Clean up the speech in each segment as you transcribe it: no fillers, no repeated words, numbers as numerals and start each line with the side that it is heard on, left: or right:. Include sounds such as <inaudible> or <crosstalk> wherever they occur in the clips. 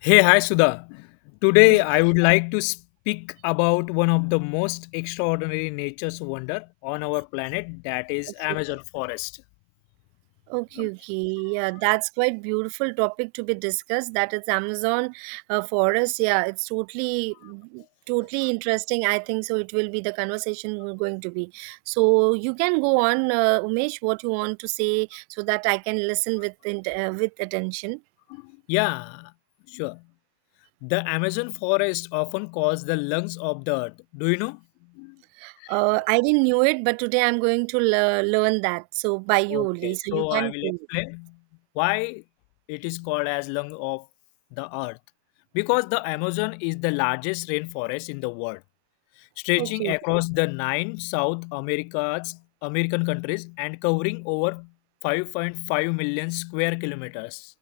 left: Hey, hi Sudha. Today
right: Yeah.
left: I would like to speak about one of the most extraordinary nature's wonder on our planet, that is
right: Okay.
left: Amazon forest.
right: Okay, okay. Yeah, that's quite beautiful topic to be discussed. That is Amazon forest. Yeah, it's totally, totally interesting. I think so. It will be the conversation we're going to be. So you can go on, Umesh, what you want to say, so that I can listen with with attention.
left: Yeah, sure. The Amazon forest often calls the lungs of the earth. Do you know?
right: I didn't knew it, but today I'm going to learn that. So by you
left: Okay,
right: only. So you
left: so I
right: can
left: will
right: go.
left: explain why it is called as lung of the earth. Because the Amazon is the largest rainforest in the world, stretching
right: Okay.
left: across the nine South America's American countries and covering over 5.5 million square kilometers.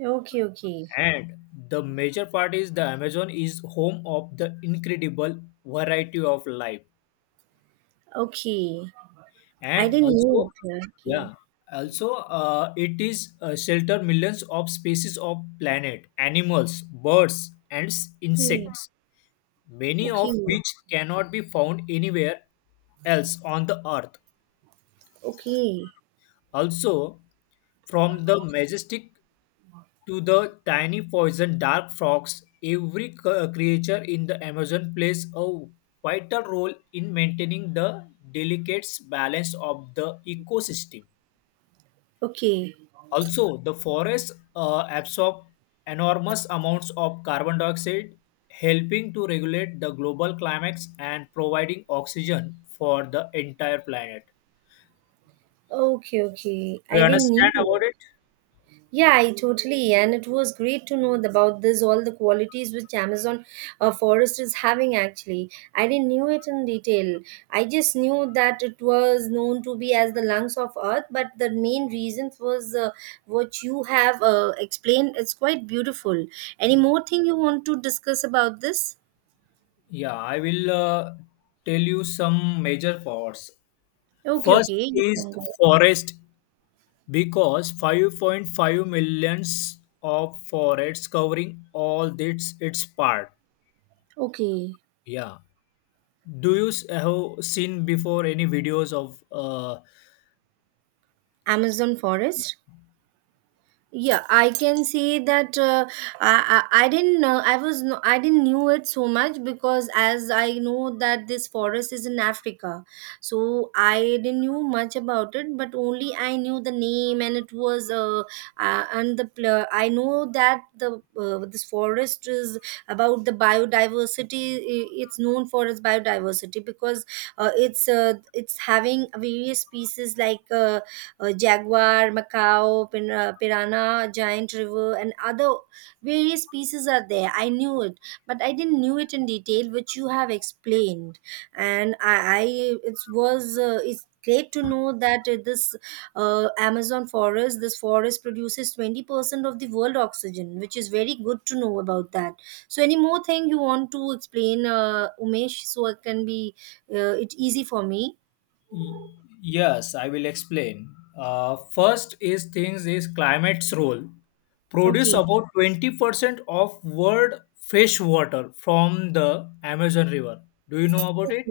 right: Okay. Okay.
left: And the major part is the Amazon is home of the incredible variety of life.
right: Okay. I
left: And
right: didn't
left: also,
right: knew it. Yeah. Okay.
left: yeah, also it is shelter millions of species of planet, animals, birds, and
right: Okay.
left: insects, many
right: Okay,
left: of which cannot be found anywhere else on the earth.
right: okay,
left: Also, from the majestic to the tiny poison dark frogs, every creature in the Amazon plays a vital role in maintaining the delicate balance of the ecosystem.
right: okay,
left: Also, the forests absorb enormous amounts of carbon dioxide, helping to regulate the global climate and providing oxygen for the entire planet.
right: okay, okay.
left: Do
right: I
left: you
right: didn't
left: understand
right: knew.
left: about it?
right: Yeah, I totally. And it was great to know about this, all the qualities which Amazon forest is having actually. I didn't knew it in detail. I just knew that it was known to be as the lungs of earth, but the main reasons was what you have explained. It's quite beautiful. Any more thing you want to discuss about this?
left: Yeah, I will tell you some major forts.
right: Okay,
left: First
right: okay. You
left: is
right: can go.
left: forest because 5.5 millions of forests covering all its part.
right: Okay.
left: Yeah. Do you have seen before any videos of
right: Amazon forest. Yeah, I can say that I didn't know, I was no, I didn't knew it so much because as I know that this forest is in Africa, so I didn't knew much about it, but only I knew the name. And it was and I know that the this forest is about the biodiversity, it's known for its biodiversity because it's having various species like jaguar, macaw, piranha, giant river, and other various species are there. I knew it, but I didn't knew it in detail, which you have explained. And I it was it's great to know that this Amazon forest, this forest produces 20% of the world oxygen, which is very good to know about that. So, any more thing you want to explain, Umesh, so it can be it easy for me?
left: Y- Yes, I will explain. First is things is climate's role. Produce
right: Okay.
left: about 20% of world fresh water from the Amazon River. Do you know about it?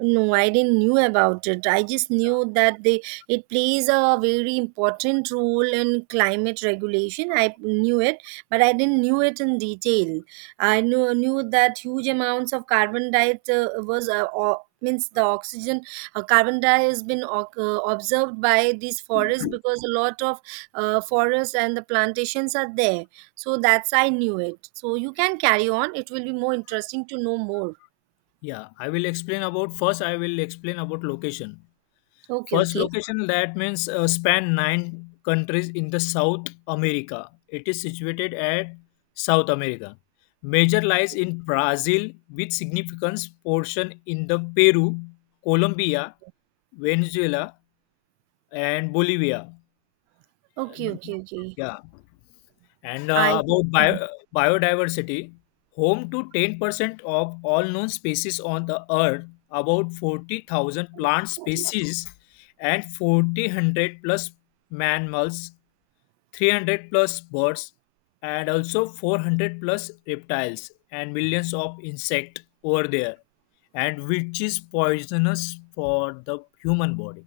right: No, I didn't knew about it. I just knew that they it plays a very important role in climate regulation. I knew it, but I didn't knew it in detail. I knew knew that huge amounts of carbon dioxide was means the oxygen, carbon dioxide has been observed by these forests because a lot of forests and the plantations are there. So that's I knew it. So you can carry on. It will be more interesting to know more.
left: Yeah, I will explain about first I will explain about location.
right: Okay,
left: First
right: okay.
left: location, that means span nine countries in the South America. It is situated at South America. Major lies in Brazil with significant portion in the Peru, Colombia, Venezuela and Bolivia.
right: Okay, okay, okay.
left: Yeah. And
right: I
left: about biodiversity, home to 10% of all known species on the earth, about 40,000 plant species, and 4,000 plus mammals, 300 plus birds, and also 400 plus reptiles, and millions of insect over there, and which is poisonous for the human body.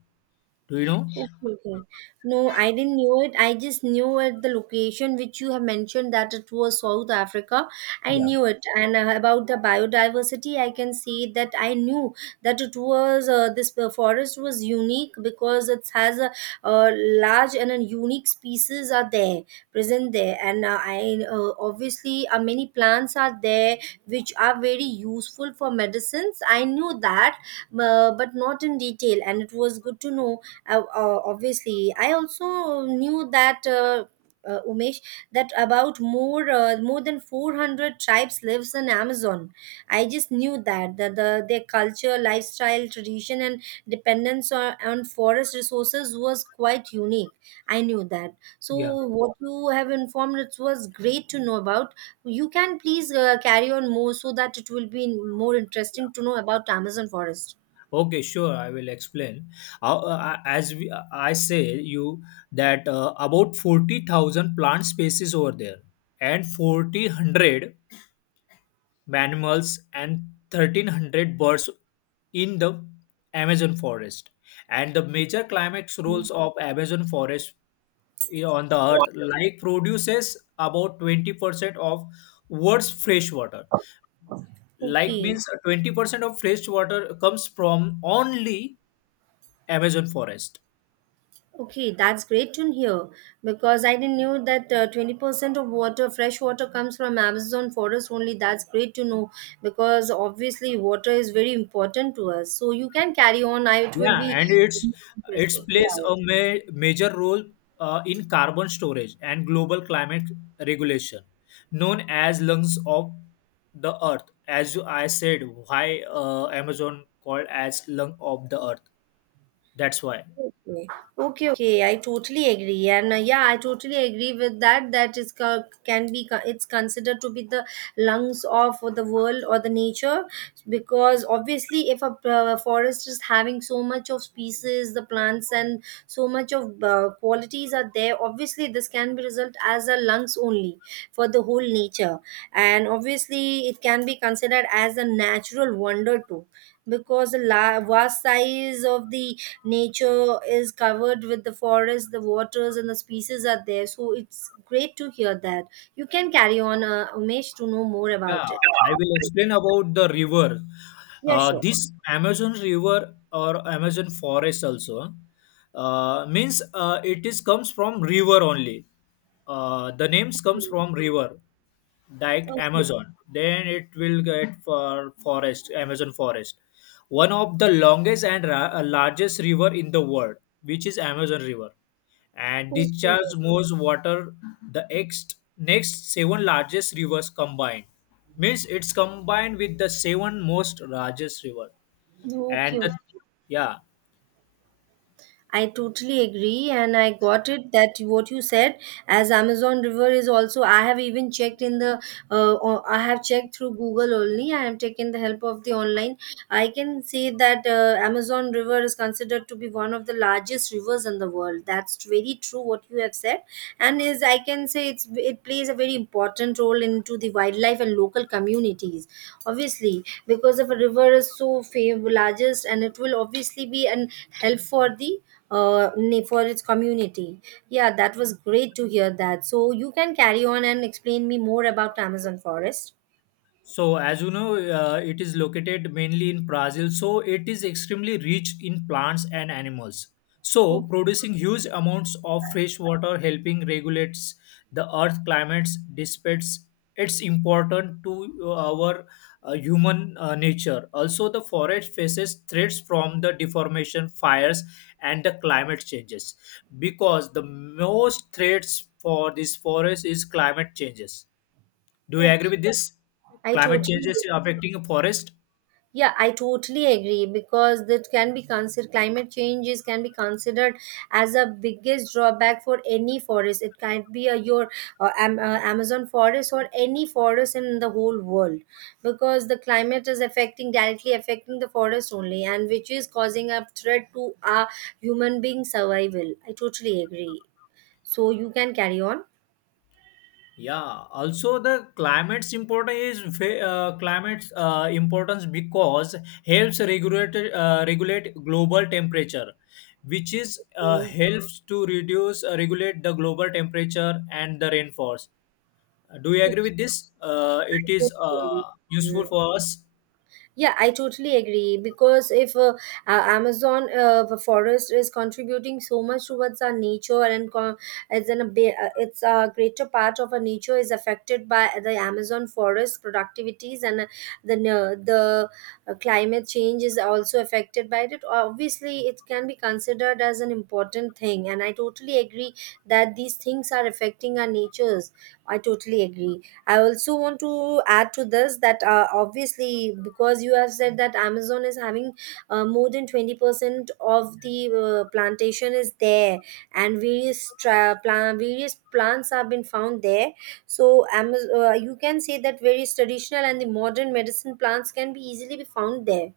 left: Do you know?
right: okay, okay. No, I didn't know it. I just knew at the location which you have mentioned that it was South Africa. I knew it. And about the biodiversity, I can say that I knew that it was this forest was unique because it has a, uh, large and a unique species are there present there. And I obviously many plants are there which are very useful for medicines. I knew that, but not in detail. And it was good to know obviously I also knew that Umesh, that about more, more than 400 tribes lives in Amazon. I just knew that their culture, lifestyle, tradition and dependence on forest resources was quite unique. I knew that. So
left: Yeah.
right: what you have informed, it was great to know about. You can please carry on more so that it will be more interesting to know about Amazon forest.
left: Okay, sure. I will explain. As I say you that about 40,000 plant species over there, and 4,000 mammals and 1,300 birds in the Amazon forest. And the major climate roles of Amazon forest on the earth like produces about 20% of world's fresh water. Like
right: Okay.
left: means 20% of fresh water comes from only Amazon forest.
right: Okay, that's great to hear because I didn't knew that 20% of water, fresh water comes from Amazon forest only. That's great to know because obviously water is very important to us. So you can carry on. I it will
left: Yeah,
right: be
left: and it's
right: interesting. Yeah.
left: plays
right: Yeah.
left: a major role in carbon storage and global climate regulation, known as lungs of the earth. As I said, why Amazon called as lung of the earth? That's why.
right: Okay. Okay, okay. I totally agree. And yeah, I totally agree with that. That is can be it's considered to be the lungs of the world or the nature because obviously if a forest is having so much of species, the plants and so much of qualities are there, obviously this can be result as a lungs only for the whole nature. And obviously it can be considered as a natural wonder too because vast size of the nature is covered with the forest, the waters and the species are there. So it's great to hear that. You can carry on, Umesh, to know more
left: Yeah,
right: about it.
left: I will explain about the river.
right: Yeah, sure.
left: This Amazon river or Amazon forest also means it is comes from river only. The names comes from river like
right: Okay,
left: Amazon. Then it will get for forest, Amazon forest, one of the longest and largest river in the world, which is Amazon River, and discharges most water the next seven largest rivers combined. Means it's combined with the seven most largest river,
right: okay,
left: and
right: okay.
left: the, yeah.
right: I totally agree, and I got it that what you said as Amazon River is also. I have even checked in the, I have checked through Google only. I have taken the help of the online. I can say that Amazon River is considered to be one of the largest rivers in the world. That's very true what you have said, and is I can say it's it plays a very important role into the wildlife and local communities. Obviously, because of a river is so famous, largest, and it will obviously be an help for the for its community. Yeah, that was great to hear that. So you can carry on and explain me more about Amazon forest.
left: So, as you know, it is located mainly in Brazil. So, it is extremely rich in plants and animals. So,
right: Okay.
left: producing huge amounts of fresh water, helping regulates the earth climates, despite it's important to our human nature. Also, the forest faces threats from the deformation, fires, and the climate changes, because the most threats for this forest is climate changes. Do you
right: Okay,
left: agree with this?
right: I
left: Climate change
right: totally
left: is affecting forest.
right: yeah, I totally agree because that can be considered climate changes can be considered as a biggest drawback for any forest. It can be a, your uh, Am- uh, Amazon forest or any forest in the whole world because the climate is affecting directly affecting the forest only and which is causing a threat to our human being survival. I totally agree. So you can carry on.
left: Yeah. Also, the climate's important is climate's importance because helps regulate regulate global temperature, which is
right: Mm,
left: helps to reduce regulate the global temperature and the rainfalls. Do you agree with this? It is
right: totally agree. Mm.
left: useful for us.
right: Yeah, I totally agree because if Amazon the forest is contributing so much towards our nature and it's in a it's a greater part of our nature is affected by the Amazon forest productivities and the na- the climate change is also affected by it. Obviously, it can be considered as an important thing, and I totally agree that these things are affecting our natures. I totally agree. I also want to add to this that obviously, because you have said that Amazon is having more than 20% of the plantation is there and various tra- plant various plants have been found there. So Amazon, you can say that various traditional and the modern medicine plants can be easily be found there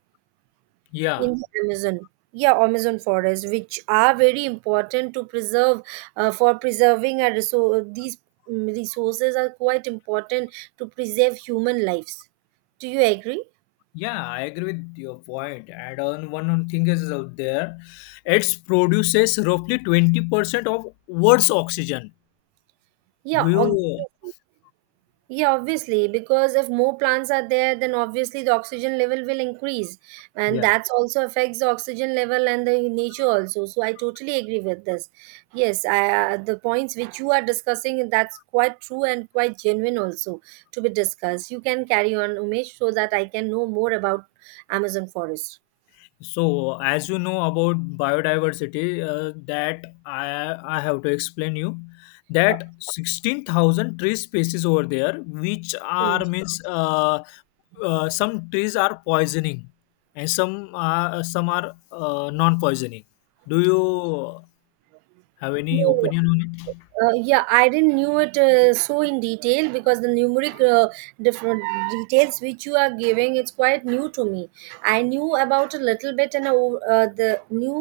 right: in
left: Yeah.
right: the Amazon. Yeah, Amazon forest, which are very important to preserve for preserving our resource. These, mm, resources are quite important to preserve human lives. Do you agree?
left: Yeah, I agree with your point. And on one on thing is out there, it produces roughly 20% of Earth's oxygen.
right: Yeah,
left: Do you?
right: obviously. Yeah, obviously, because if more plants are there, then obviously the oxygen level will increase, and
left: Yeah.
right: that's also affects the oxygen level and the nature also. So I totally agree with this. Yes, I, the points which you are discussing that's quite true and quite genuine also to be discussed. You can carry on, Umesh, so that I can know more about Amazon forest.
left: So as you know about biodiversity, that I have to explain you that 16,000 tree species over there, which
right: Mm.
left: are means some trees are poisoning and some are non-poisoning. Do you have any
right: No,
left: opinion on it?
right: Yeah, I didn't knew it so in detail because the numeric different details which you are giving it's quite new to me. I knew about a little bit and the new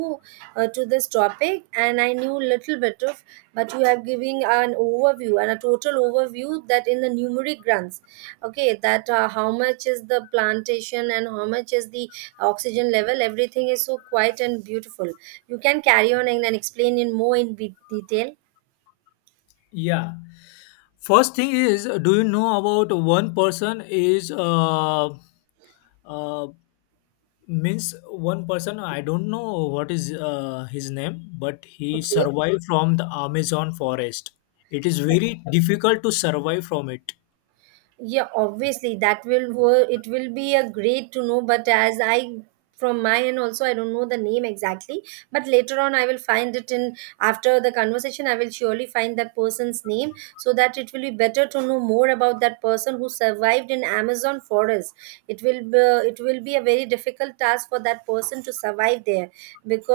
right: to this topic, and I knew little bit of, but you have giving an overview and a total overview that in the numeric grants, okay, that how much is the plantation and how much is the oxygen level. Everything is so quiet and beautiful. You can carry on and explain in more in detail.
left: Yeah. First thing is, do you know about one person is uh, means one person? I don't know what is his name, but he
right: Okay.
left: survived from the Amazon forest. It is very difficult to survive from it.
right: Yeah, obviously that it will be a great to know, but as I, from my end also, I don't know the name exactly, but later on I will find it in, after the conversation I will surely find that person's name, so that it will be better to know more about that person who survived in Amazon for forest. it will be, it will be a very difficult task for that person to survive there,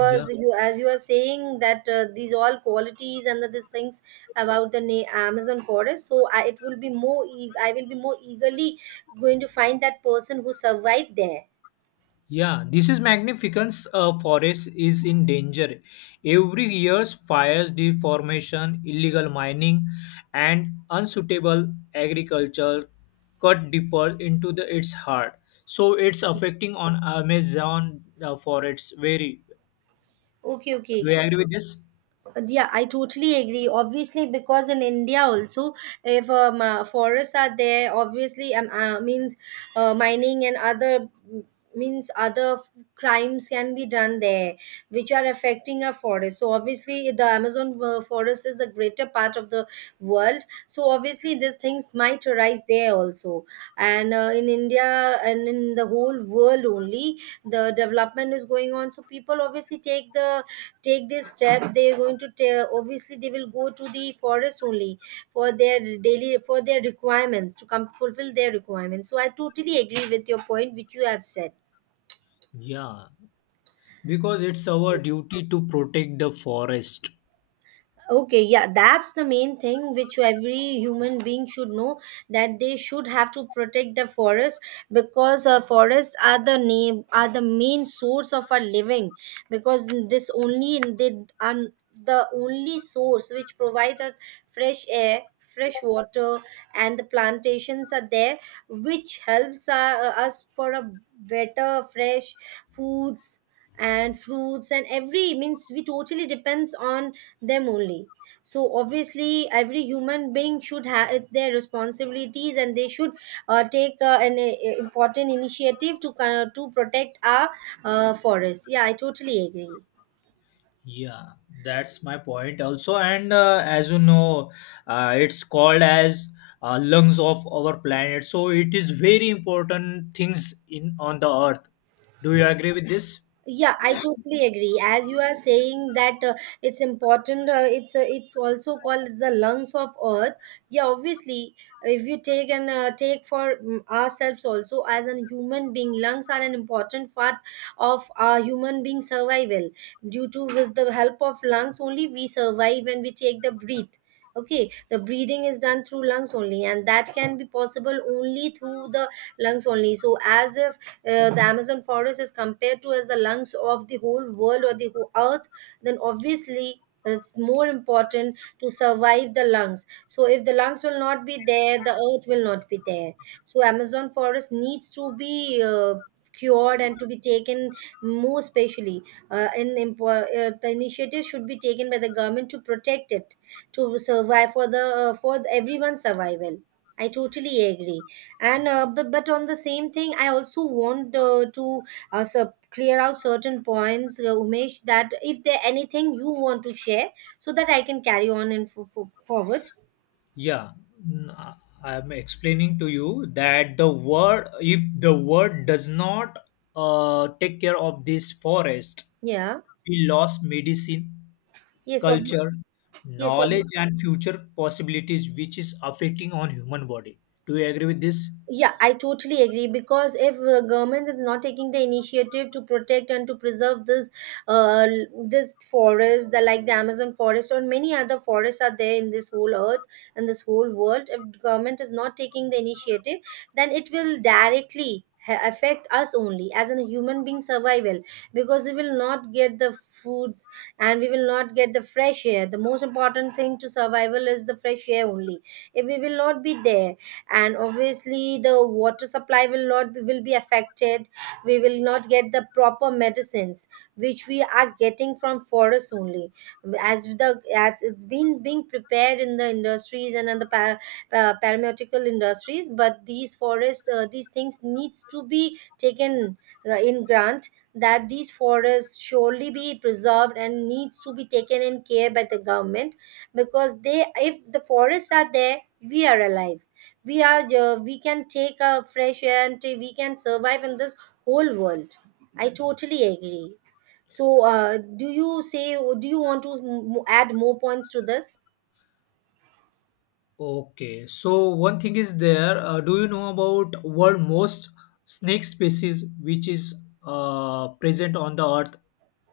left: Yeah.
right: you, as you are saying that these all qualities and these things about Amazon forest, so it will be I will be more eagerly going to find that person who survived there.
left: Yeah, this is Magnificence forest is in danger. Every year's fires, deformation, illegal mining, and unsuitable agriculture cut deeper into the its heart. So it's affecting on Amazon forests very.
right: Okay. Okay,
left: Do you agree with this?
right: yeah, I totally agree, obviously because in India also, if forests are there, obviously means mining and other, means crimes can be done there, which are affecting our forest. So obviously the Amazon forest is a greater part of the world, so obviously these things might arise there also. And in India and in the whole world only, the development is going on, so people obviously take the, take these steps. They are going to tell, obviously they will go to the forest only for their daily, for their requirements, to come fulfill their requirements. So I totally agree with your point which you have said.
left: Yeah, because it's our duty to protect the forest.
right: Okay, yeah, that's the main thing which every human being should know, that they should have to protect the forest, because forests are the name, are the main source of our living, because this only they are, the only source which provides us fresh air, fresh water, and the plantations are there, which helps us for a better fresh foods and fruits, and every means we totally depends on them only. So obviously every human being should have, it's their responsibilities, and they should take an important initiative to protect our forests. Yeah, I totally agree.
left: Yeah, that's my point also. And as you know, it's called as lungs of our planet. So it is very important things in on the earth. Do you agree with this?
right: Yeah, I totally agree. As you are saying that it's important, it's also called the lungs of earth. Yeah, obviously, if you take and take for ourselves also as a human being, lungs are an important part of our human being survival. Due to, with the help of lungs, only we survive when we take the breath. Okay, the breathing is done through lungs only, and that can be possible only through the lungs only. So as if the Amazon forest is compared to as the lungs of the whole world or the whole earth, then obviously it's more important to survive the lungs. So if the lungs will not be there, the earth will not be there. So Amazon forest needs to be cured and to be taken more specially. The initiative should be taken by the government to protect it, to survive for the for everyone's survival. I totally agree. And but on the same thing, I also want to clear out certain points, Umesh, that if there anything you want to share, so that I can carry on and forward.
left: Yeah, n- I- I'm explaining to you that the world, if the world does not take care of this forest,
right: Yeah.
left: we lost medicine,
right: Yes, obvi-
left: culture,
right: yes,
left: knowledge, and future possibilities, which is affecting on human body. Do you agree with this?
right: Yeah, I totally agree, because if government is not taking the initiative to protect and to preserve this, this forest, the like the Amazon forest, or many other forests are there in this whole earth and this whole world. If government is not taking the initiative, then it will directly affect us only as a human being survival, because we will not get the foods, and we will not get the fresh air. The most important thing to survival is the fresh air only. If we will not be there, and obviously the water supply will not, will be affected, we will not get the proper medicines, which we are getting from forests only, as the, as it's been being prepared in the industries and in the para, paramedical industries. But these forests these things needs to be taken in grant, that these forests surely be preserved and needs to be taken in care by the government, because they, if the forests are there, we are alive. We are we can take a fresh air and we can survive in this whole world. I totally agree. So do you say, do you want to add more points to this?
left: Okay, so one thing is there. Do you know about world most snake species which is present on the earth,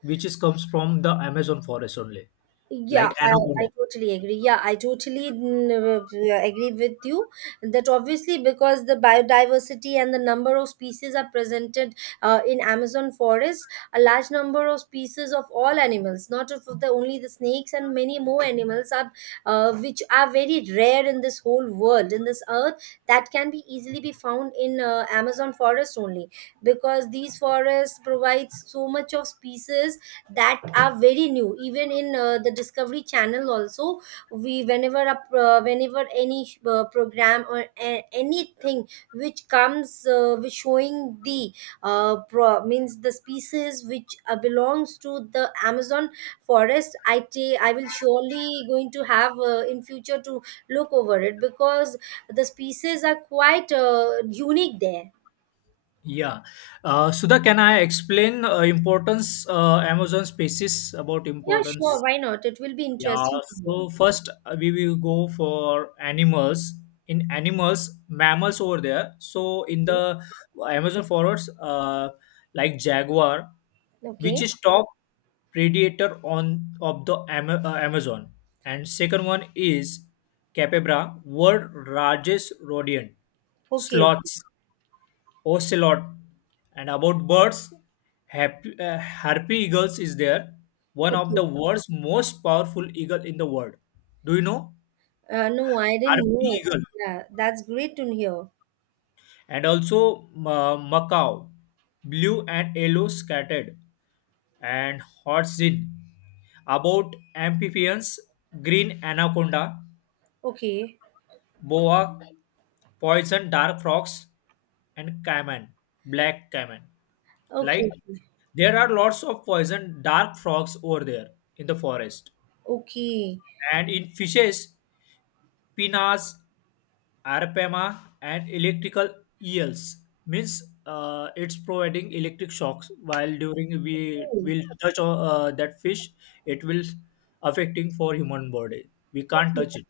left: which is comes from the Amazon forest only,
right: Yeah,
left: like
right: I,
left: anaconda.
right: I totally agree. Yeah, I totally agree with you, that obviously because the biodiversity and the number of species are presented in Amazon forest, a large number of species of all animals, not of the only the snakes, and many more animals are which are very rare in this whole world, in this earth, that can be easily be found in Amazon forest only, because these forests provides so much of species that are very new, even in the Discovery Channel also. We whenever whenever any program or anything which comes with showing the means the species which belongs to the Amazon forest, I will surely going to have in future to look over it, because the species are quite unique there.
left: Yeah. Sudha, can I explain importance Amazon species about
right: Yeah,
left: importance?
right: sure, why not, it will be
left: Yeah,
right: interesting to know.
left: so first we will go for animals. In animals, mammals over there. So in the Amazon forests, like jaguar,
right: Okay.
left: which is top predator on of the Amazon, and second one is capybara, world largest rodent.
right: Okay.
left: Sloths, ocelot, and about birds, harpy eagles is there, one of the
right: Okay.
left: world's most powerful eagle in the world. Do you know
right: No, I didn't
left: harpy
right: know it.
left: eagle?
right: Yeah, that's great to hear.
left: And also Macau, blue and yellow scattered, and Hotzin. About amphibians, green anaconda,
right: Okay,
left: boa, poison dark frogs, and caiman, black caiman.
right: okay,
left: Like there are lots of poison dark frogs over there in the forest.
right: okay,
left: And in fishes, pinas, arapema, and electrical eels, means it's providing electric shocks while during we
right: okay,
left: will touch that fish, it will affecting for human body. We can't
right: okay.
left: touch it.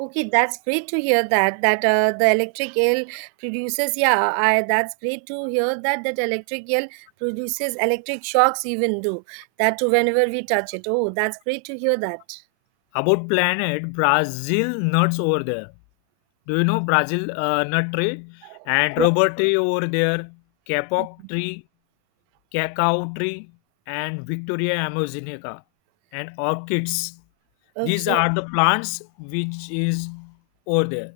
right: Okay, that's great to hear that that the electric eel produces. Yeah, I, that's great to hear that that electric eel produces electric shocks even do that too, whenever we touch it. Oh, that's great to hear that.
left: About planet Brazil nuts over there. Do you know Brazil nut tree and rubber tree over there, capoc tree, cacao tree, and Victoria amazonica and orchids. These
right: Okay.
left: are the plants which is over there.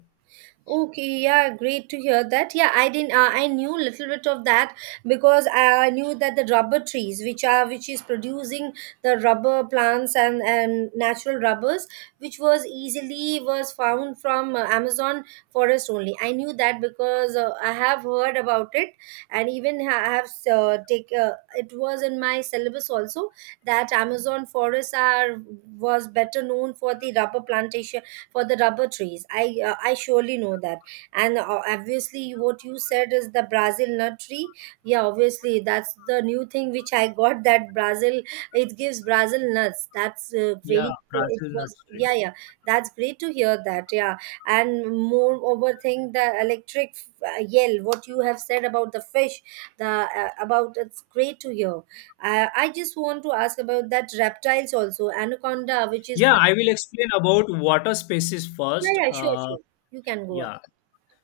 right: Okay, yeah, great to hear that. Yeah, I didn't. I knew little bit of that, because I knew that the rubber trees, which are, which is producing the rubber plants and natural rubbers, which was easily was found from Amazon forest only. I knew that because I have heard about it, and even I have take. It was in my syllabus also, that Amazon forests are, was better known for the rubber plantation, for the rubber trees. I I surely know that. And obviously, what you said is the Brazil nut tree. Yeah, obviously, that's the new thing which I got. <laughs> That Brazil, it gives Brazil nuts. That's very.
left: Yeah,
right: Cool. It
left: Brazil nut
right: was,
left: tree.
right: yeah, yeah. That's great to hear that. Yeah, and moreover, thing the electric yell. What you have said about the fish, the about, it's great to hear. I just want to ask about that reptiles also, anaconda, which is,
left: Yeah, I will explain about water species first.
right: yeah, yeah, sure, sure. You can go on.
left: Yeah,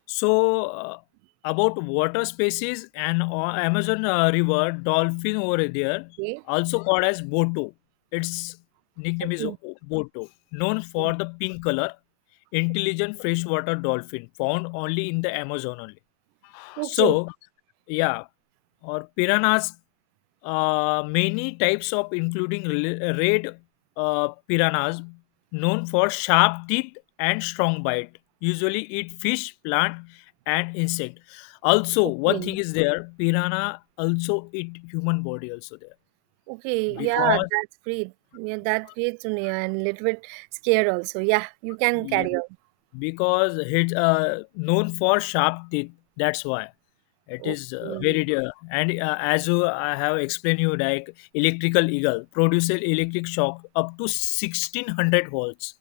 left: So, uh, about water species, and Amazon River dolphin over there,
right: Okay.
left: also called as Boto. Its nickname is
right: Okay.
left: Boto, known for the pink color, intelligent freshwater dolphin found only in the Amazon only.
right: Okay. Okay.
left: So, yeah, or piranhas, many types of including red piranhas, known for sharp teeth and strong bite, usually eat fish, plant, and insect. Also, one
right: Okay.
left: thing is there, piranha also eat human body also there,
right: Okay. Yeah,
left: because
right: that's great. Yeah, that's great, Sonia, and a little bit scared also. Yeah, you can
left: yeah,
right: carry on.
left: because it's known for sharp teeth. That's why it is
right: Okay.
left: very dear, and as you, I have explained you, like electrical eagle produces electric shock up to 1600 volts,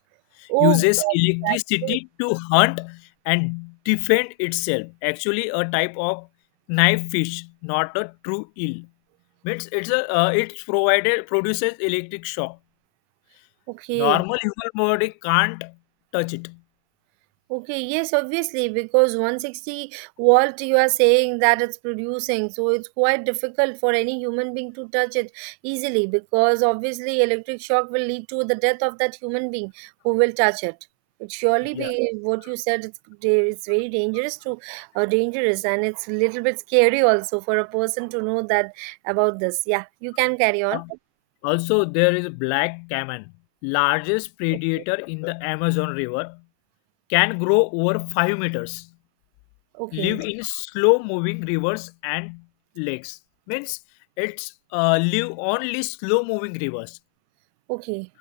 right: Oh,
left: uses
right: God, that's good.
left: electricity to hunt and defend itself, actually a type of knife fish, not a true eel. Means it's a it's provided produces electric shock,
right: Okay.
left: normal human body can't touch it.
right: Okay, yes, obviously, because 160 volt you are saying that it's producing, so it's quite difficult for any human being to touch it easily, because obviously electric shock will lead to the death of that human being who will touch it. It surely
left: Yeah.
right: be what you said. It's very dangerous to dangerous, and it's a little bit scary also for a person to know that about this. Yeah, you can carry on.
left: Also, there is black caiman, largest predator in the Amazon River, can grow over 5 meters,
right: Okay,
left: live in slow-moving rivers and lakes. Means it's live only slow-moving rivers.
right: okay.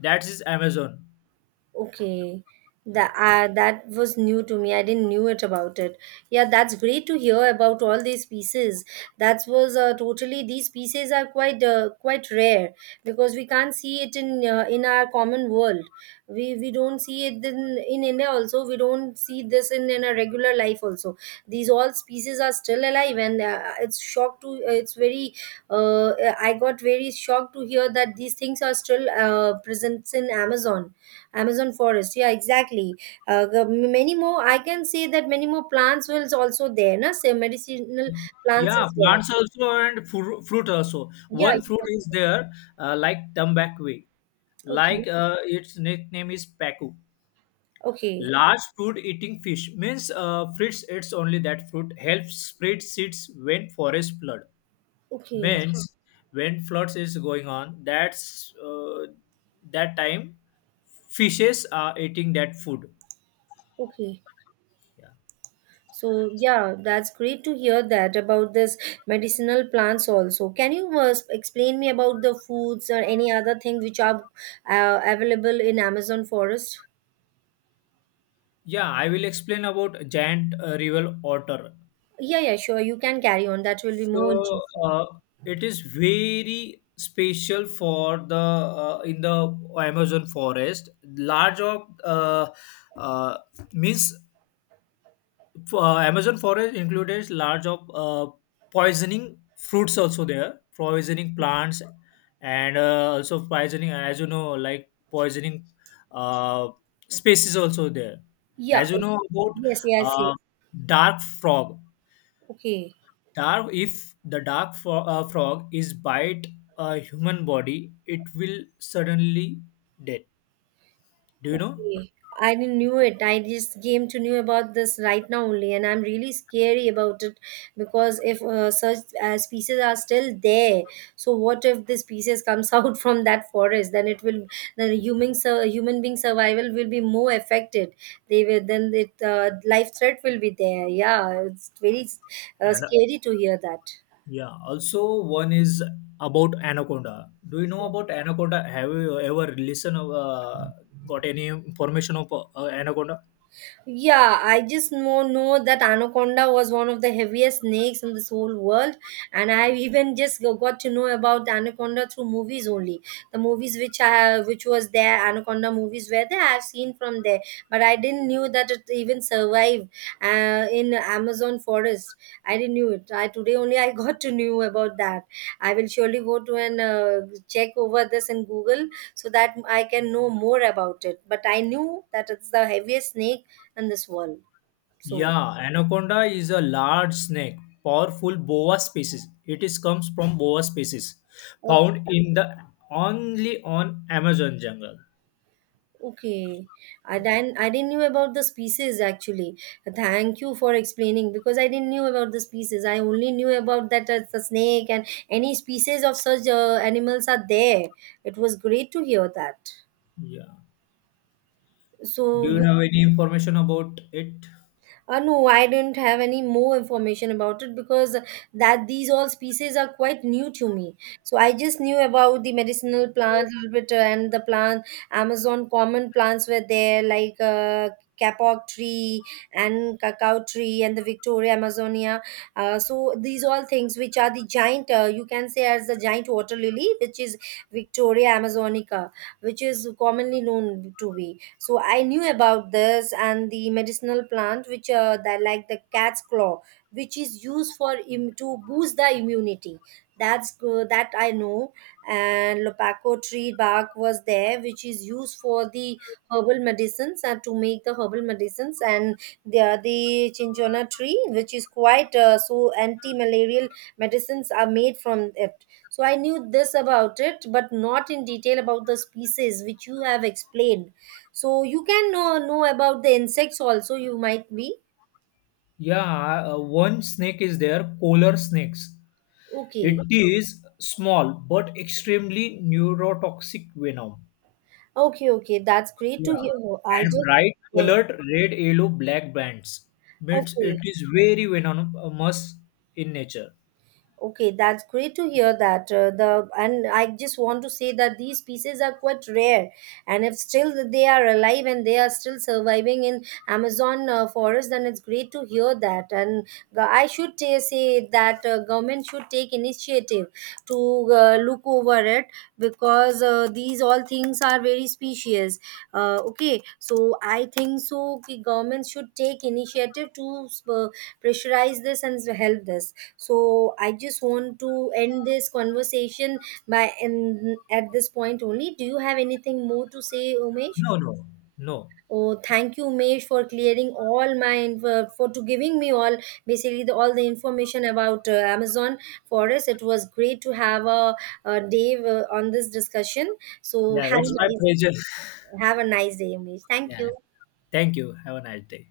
left: That is Amazon.
right: Okay.
left: Yeah,
right: That that was new to me. I didn't knew it about it. Yeah, that's great to hear about all these pieces. That was totally, these pieces are quite quite rare, because we can't see it in our common world. We don't see it in India also. We don't see this in our regular life also. These all species are still alive, and it's shocked to, it's very. Uh, I got very shocked to hear that these things are still present in Amazon forest. Yeah, exactly. The many more. I can say that many more plants will also there. Na, so medicinal plants
left: yeah,
right: is there.
left: plants also and fruit also.
right: Yeah.
left: One fruit
right: You
left: is there, like tambaqui.
right: okay.
left: Like its nickname is pacu.
right: Okay.
left: Large fruit eating fish, means fruits eats only that fruit, helps spread seeds when forest flood.
right: Okay.
left: Means <laughs> when floods is going on, that's that time fishes are eating that food.
right: Okay.
left: Yeah.
right: So yeah, that's great to hear that about this medicinal plants also. Can you explain me about the foods or any other thing which are available in Amazon forest?
left: Yeah, I will explain about giant river otter.
right: Yeah, yeah, sure. You can carry on. That will be more
left: So
right: interesting.
left: it is very special for the in the Amazon forest large of uh, means Amazon forest includes large of poisoning fruits also there, poisoning plants, and also poisoning, as you know, like poisoning uh, species also there.
right: Yeah.
left: As you know about
right: Yes, yes, yes.
left: uh, dark frog,
right: Okay.
left: dark if the frog is bite a human body, it will suddenly dead. Do you know?
right: Okay. I didn't knew it. I just came to knew about this right now only, and I'm really scary about it, because if such species are still there, so what if the species comes <laughs> out from that forest? Then it will, human being survival will be more affected. They will, then it life threat will be there. Yeah, it's very
left: And
right: scary to hear that.
left: yeah, also one is about Anaconda. Do you know about Anaconda? Have you ever listened of, got any information of Anaconda?
right: Yeah, I just know that anaconda was one of the heaviest snakes in this whole world, and I <laughs> even just got to know about anaconda through movies only. The movies which I, which was there, anaconda movies were there. I've seen from there, but I didn't knew that it even survived in Amazon forest. I didn't knew it. I today only I <laughs> got to know about that. I will surely go to and check over this in Google, so that I can know more about it. But I knew that it's the heaviest snake and this wall. So
left: Yeah, Anaconda is a large snake, powerful boa species. It is comes from boa species,
right: okay,
left: found in the only on Amazon jungle.
right: okay. I didn't knew about the species actually. Thank you for explaining, because I didn't knew about the species. I only knew about that as the snake and any species of such animals are there. It was great to hear that.
left: Yeah.
right: So
left: Do you
right: you,
left: have any information about it?
right: uh, no, I didn't have any more information about it, because that these all species are quite new to me. So I just knew about the medicinal plant a little bit, and the plant Amazon common plants were there, like kapok tree and cacao tree and the Victoria Amazonia. So these all things which are the giant you can say as the giant water lily, which is Victoria Amazonica, which is commonly known to be. So I knew about this, and the medicinal plant which that like the cat's claw, which is used for to boost the immunity, that's good that I know. And lopaco tree bark was there, which is used for the herbal medicines, and to make the herbal medicines. And there are the chinchona tree, which is quite so anti-malarial medicines are made from it. So I knew this about it, but not in detail about the species which you have explained. So you can know about the insects also, you might be.
left: Yeah, one snake is there, polar snakes. It
right: Okay.
left: is small but extremely neurotoxic venom.
right: Okay, okay. That's great to
left: Yeah.
right: hear. I
left: And
right: just,
left: bright
right: yeah.
left: colored red, yellow, black bands, means
right: Okay.
left: it is very venomous in nature.
right: Okay, that's great to hear that. The, and I just want to say that these pieces are quite rare, and if still they are alive and they are still surviving in Amazon forest, then it's great to hear that. And I should say that government should take initiative to look over it, because these all things are very specious. Okay, so I think so. Ki government should take initiative to pressurize this and help this, so I just want to end this conversation by and at this point only. Do you have anything more to say, Umesh?
left: No, no, no.
right: Oh, thank you, Umesh, for clearing all my info, for to giving me all, basically the, all the information about Amazon for us. It was great to have a day on this discussion. So
left: Yeah, it's my pleasure. <laughs>
right: have a nice day, Umesh. Thank
left: Yeah.
right: you.
left: Thank you. Have a nice day.